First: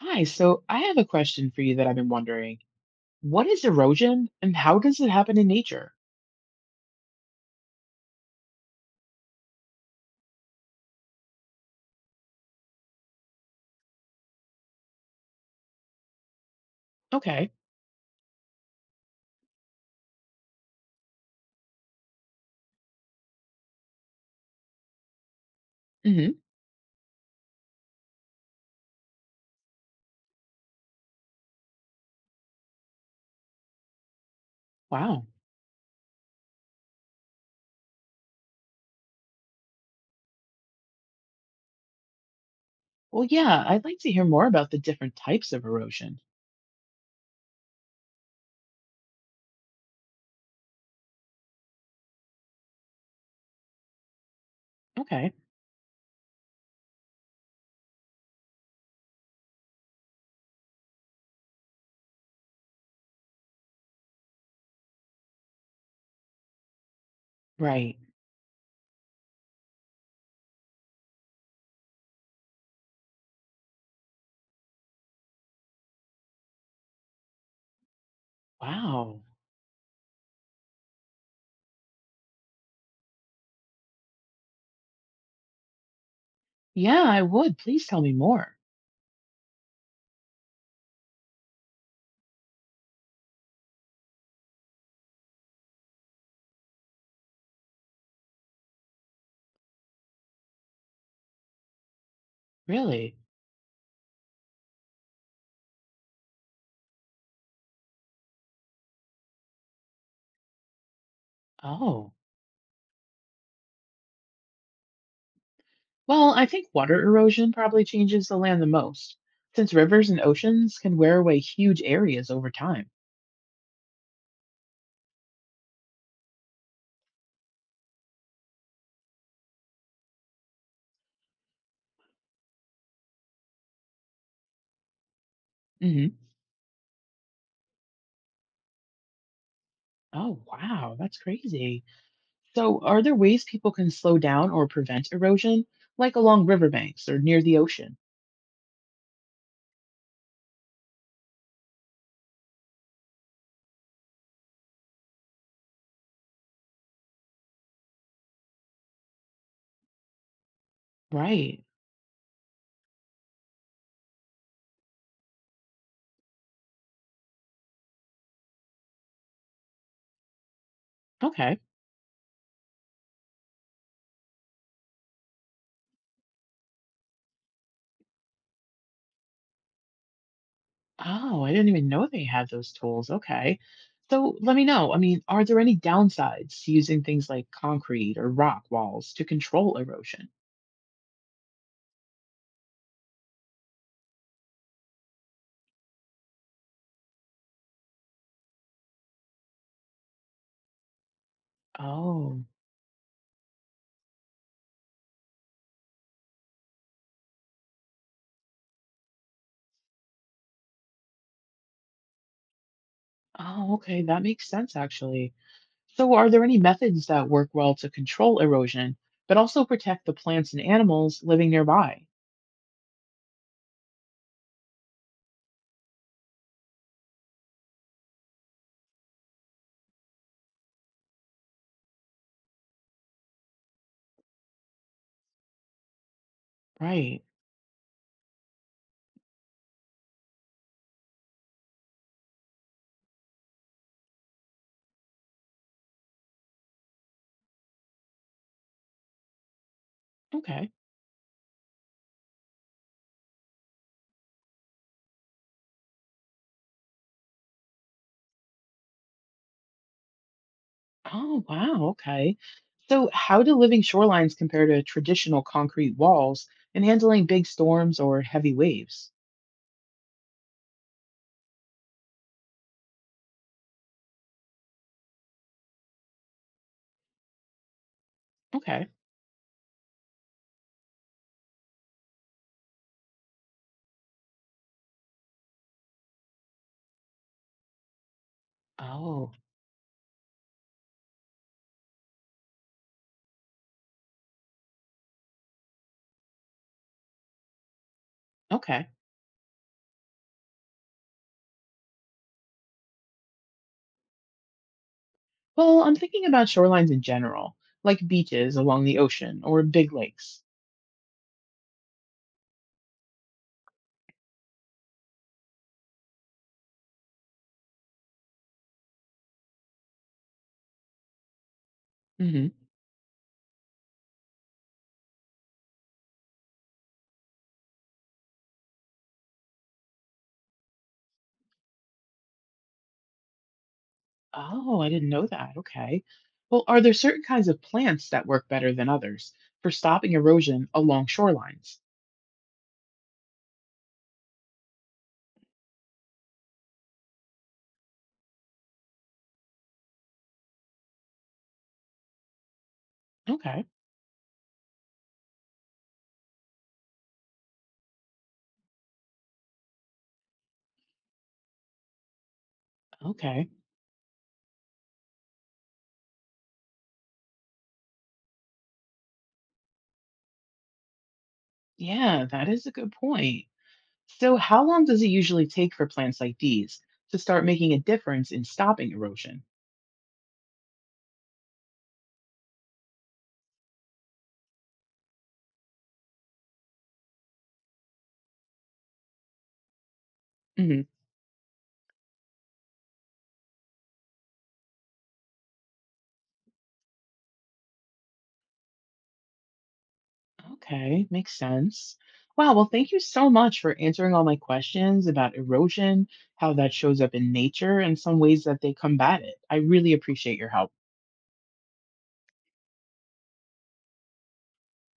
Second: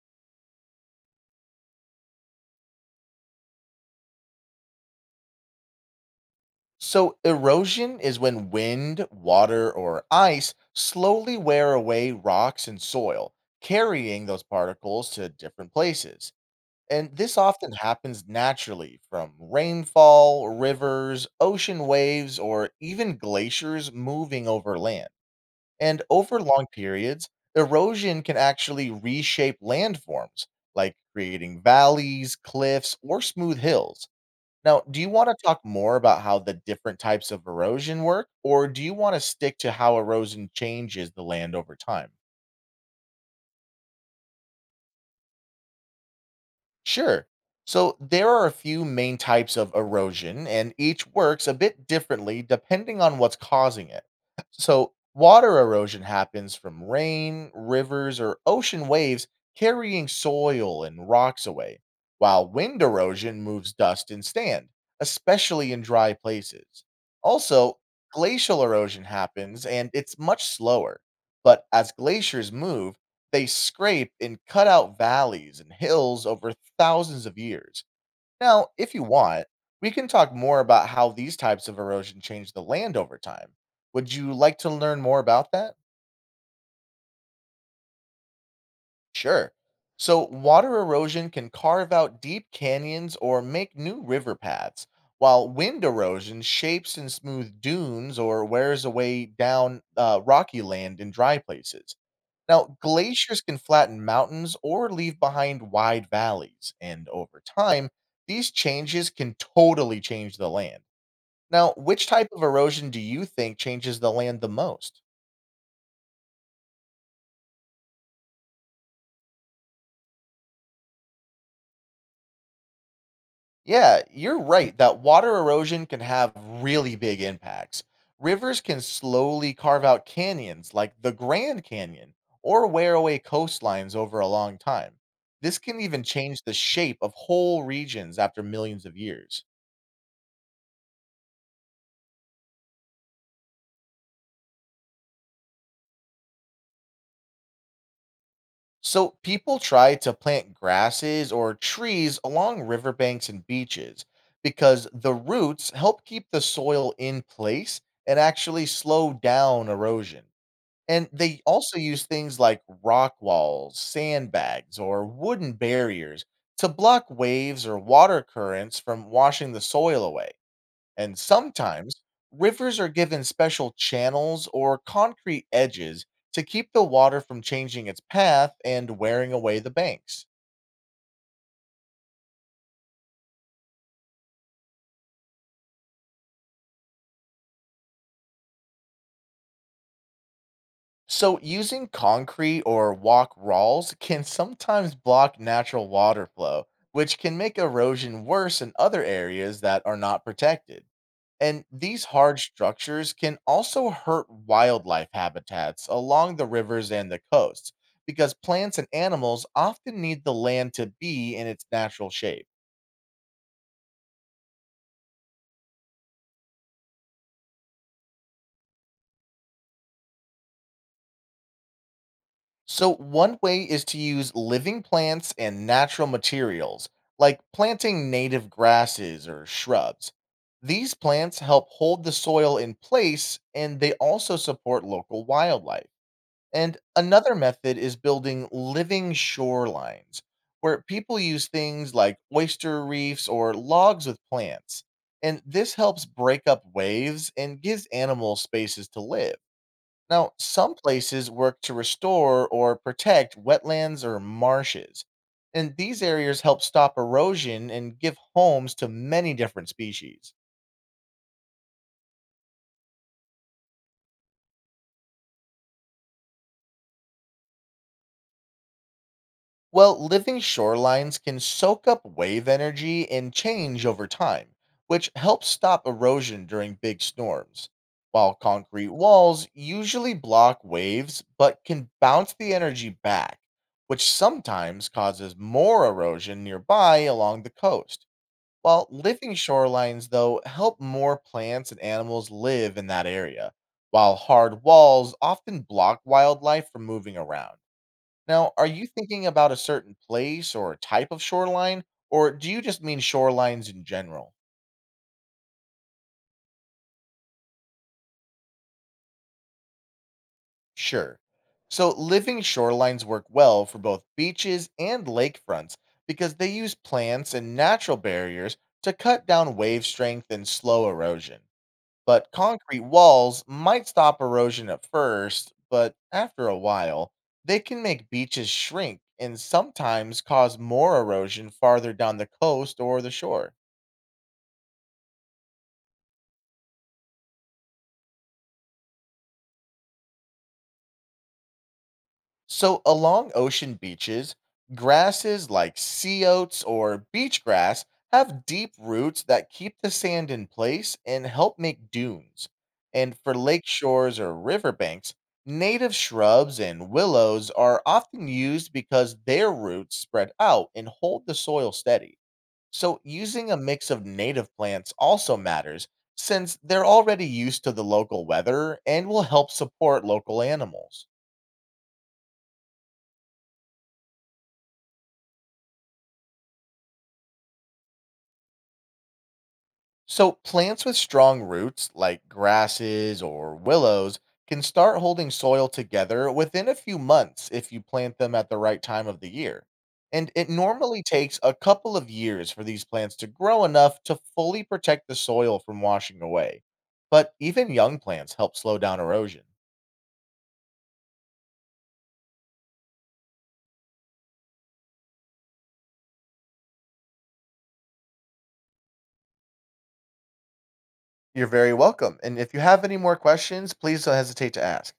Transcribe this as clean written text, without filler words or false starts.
Hi, so I have a question for you that I've been wondering. What is erosion and how does it happen in nature? So, erosion is when wind, water, or ice slowly wear away rocks and soil, carrying those particles to different places. And this Okay. often happens naturally from rainfall, rivers, ocean waves, or even glaciers moving over land. And Hmm. over long periods, erosion can actually reshape landforms, like creating valleys, cliffs, or smooth hills. Now, do you Wow. wanna talk more about how the different types of erosion work, or do you wanna stick to how erosion changes the land over time? Well, yeah, I'd like to hear more about the different types of erosion. Sure. So there are a few main types of erosion, and each works a bit differently depending on what's causing it. So Okay. water erosion happens from rain, rivers, or ocean waves carrying soil and rocks away, while wind erosion moves dust and sand, especially in dry places. Also, Right. glacial erosion happens and it's much slower. But as glaciers move, they scrape and cut out valleys and hills over thousands of years. Now, if you Wow. want, we can talk more about how these types of erosion change the land over time. Would you like to learn more about that? Yeah, I would. Please tell me more. Sure. So, water erosion can carve out deep canyons or make new river paths, while wind erosion shapes and smooths dunes or wears away down rocky land in dry places. Now, Really? glaciers can flatten mountains or leave behind wide valleys, and over time, these changes can totally change the land. Now, which Oh. type of erosion do you think changes the land the most? Well, I think water erosion probably changes the land the most, since rivers and oceans can wear away huge areas over time. Yeah, you're right that water erosion can have really big impacts. Rivers can slowly carve out canyons like the Grand Canyon or wear away coastlines over a long time. This can even Hmm. change the shape of whole regions after millions of years. Oh, wow. That's crazy. So, are there ways people can slow down or prevent erosion, like along riverbanks or near the ocean? So people try to plant grasses or trees along riverbanks and beaches because the roots help keep the soil in place and actually slow down erosion. And they Right. also use things like rock walls, sandbags, or wooden barriers to block waves or water currents from washing the soil away. And Okay. sometimes rivers are given special channels or concrete edges to keep the water from changing its path and wearing away the banks. Oh, I didn't even know they had those tools. Okay. So, let me know. I mean, are there any downsides to using things like concrete or rock walls to control erosion? So, using concrete or walk walls can sometimes block natural water flow, which can make erosion worse in other areas that are not protected. And these hard Oh, structures can also hurt wildlife habitats along the rivers and the coasts because plants and animals often need the land to be in its natural shape. oh, okay. That makes sense, actually. So, are there any methods that work well to control erosion, but also protect the plants and animals living nearby? So, one way is to use living plants and natural materials, like planting native grasses or shrubs. These plants help hold the soil in place and they also support local wildlife. And Right. another method is building living shorelines, where people use things like oyster reefs or logs with plants. And this helps break up waves and gives animals spaces to live. Now, Okay. some places work to restore or protect wetlands or marshes. And these areas help stop erosion and give homes to many different species. Oh, wow. Okay. So, how do living shorelines compare to traditional concrete walls in handling big storms or heavy waves? Well, living shorelines can soak up wave energy and change over time, which helps stop erosion during big storms. While Okay. concrete walls usually block waves but can bounce the energy back, which sometimes causes more erosion nearby along the coast. While Oh, living shorelines, though, help more plants and animals live in that area, while hard walls often block wildlife from moving around. Now, are you okay. thinking about a certain place or type of shoreline, or do you just mean shorelines in general? Well, I'm thinking about shorelines in general, like beaches along the ocean or big lakes. Sure. So, living shorelines work well for both beaches and lakefronts because they use plants and natural barriers to cut down wave strength and slow erosion. But Hmm. concrete walls might stop erosion at first, but after a while, they can make beaches shrink and sometimes cause more erosion farther down the coast or the shore. Oh, I didn't know that. Okay. Well, are there certain kinds of plants that work better than others for stopping erosion along shorelines? So, along ocean beaches, grasses like sea oats or beach grass have deep roots that keep the sand in place and help make dunes. And for Okay. lake shores or riverbanks, native shrubs and willows are often used because their roots spread out and hold the soil steady. So, Okay. using a mix of native plants also matters since they're already used to the local weather and will help support local animals. Yeah, that is a good point. So, how long does it usually take for plants like these to start making a difference in stopping erosion? So, plants with strong roots, like grasses or willows, can start holding soil together within a few months if you plant them at the right time of the year. And it Hmm. normally takes a couple of years for these plants to grow enough to fully protect the soil from washing away. But even young plants help slow down erosion. Okay, makes sense. Wow, well, thank you so much for answering all my questions about erosion, how that shows up in nature, and some ways that they combat it. I really appreciate your help. You're very welcome. And if you have any more questions, please don't hesitate to ask.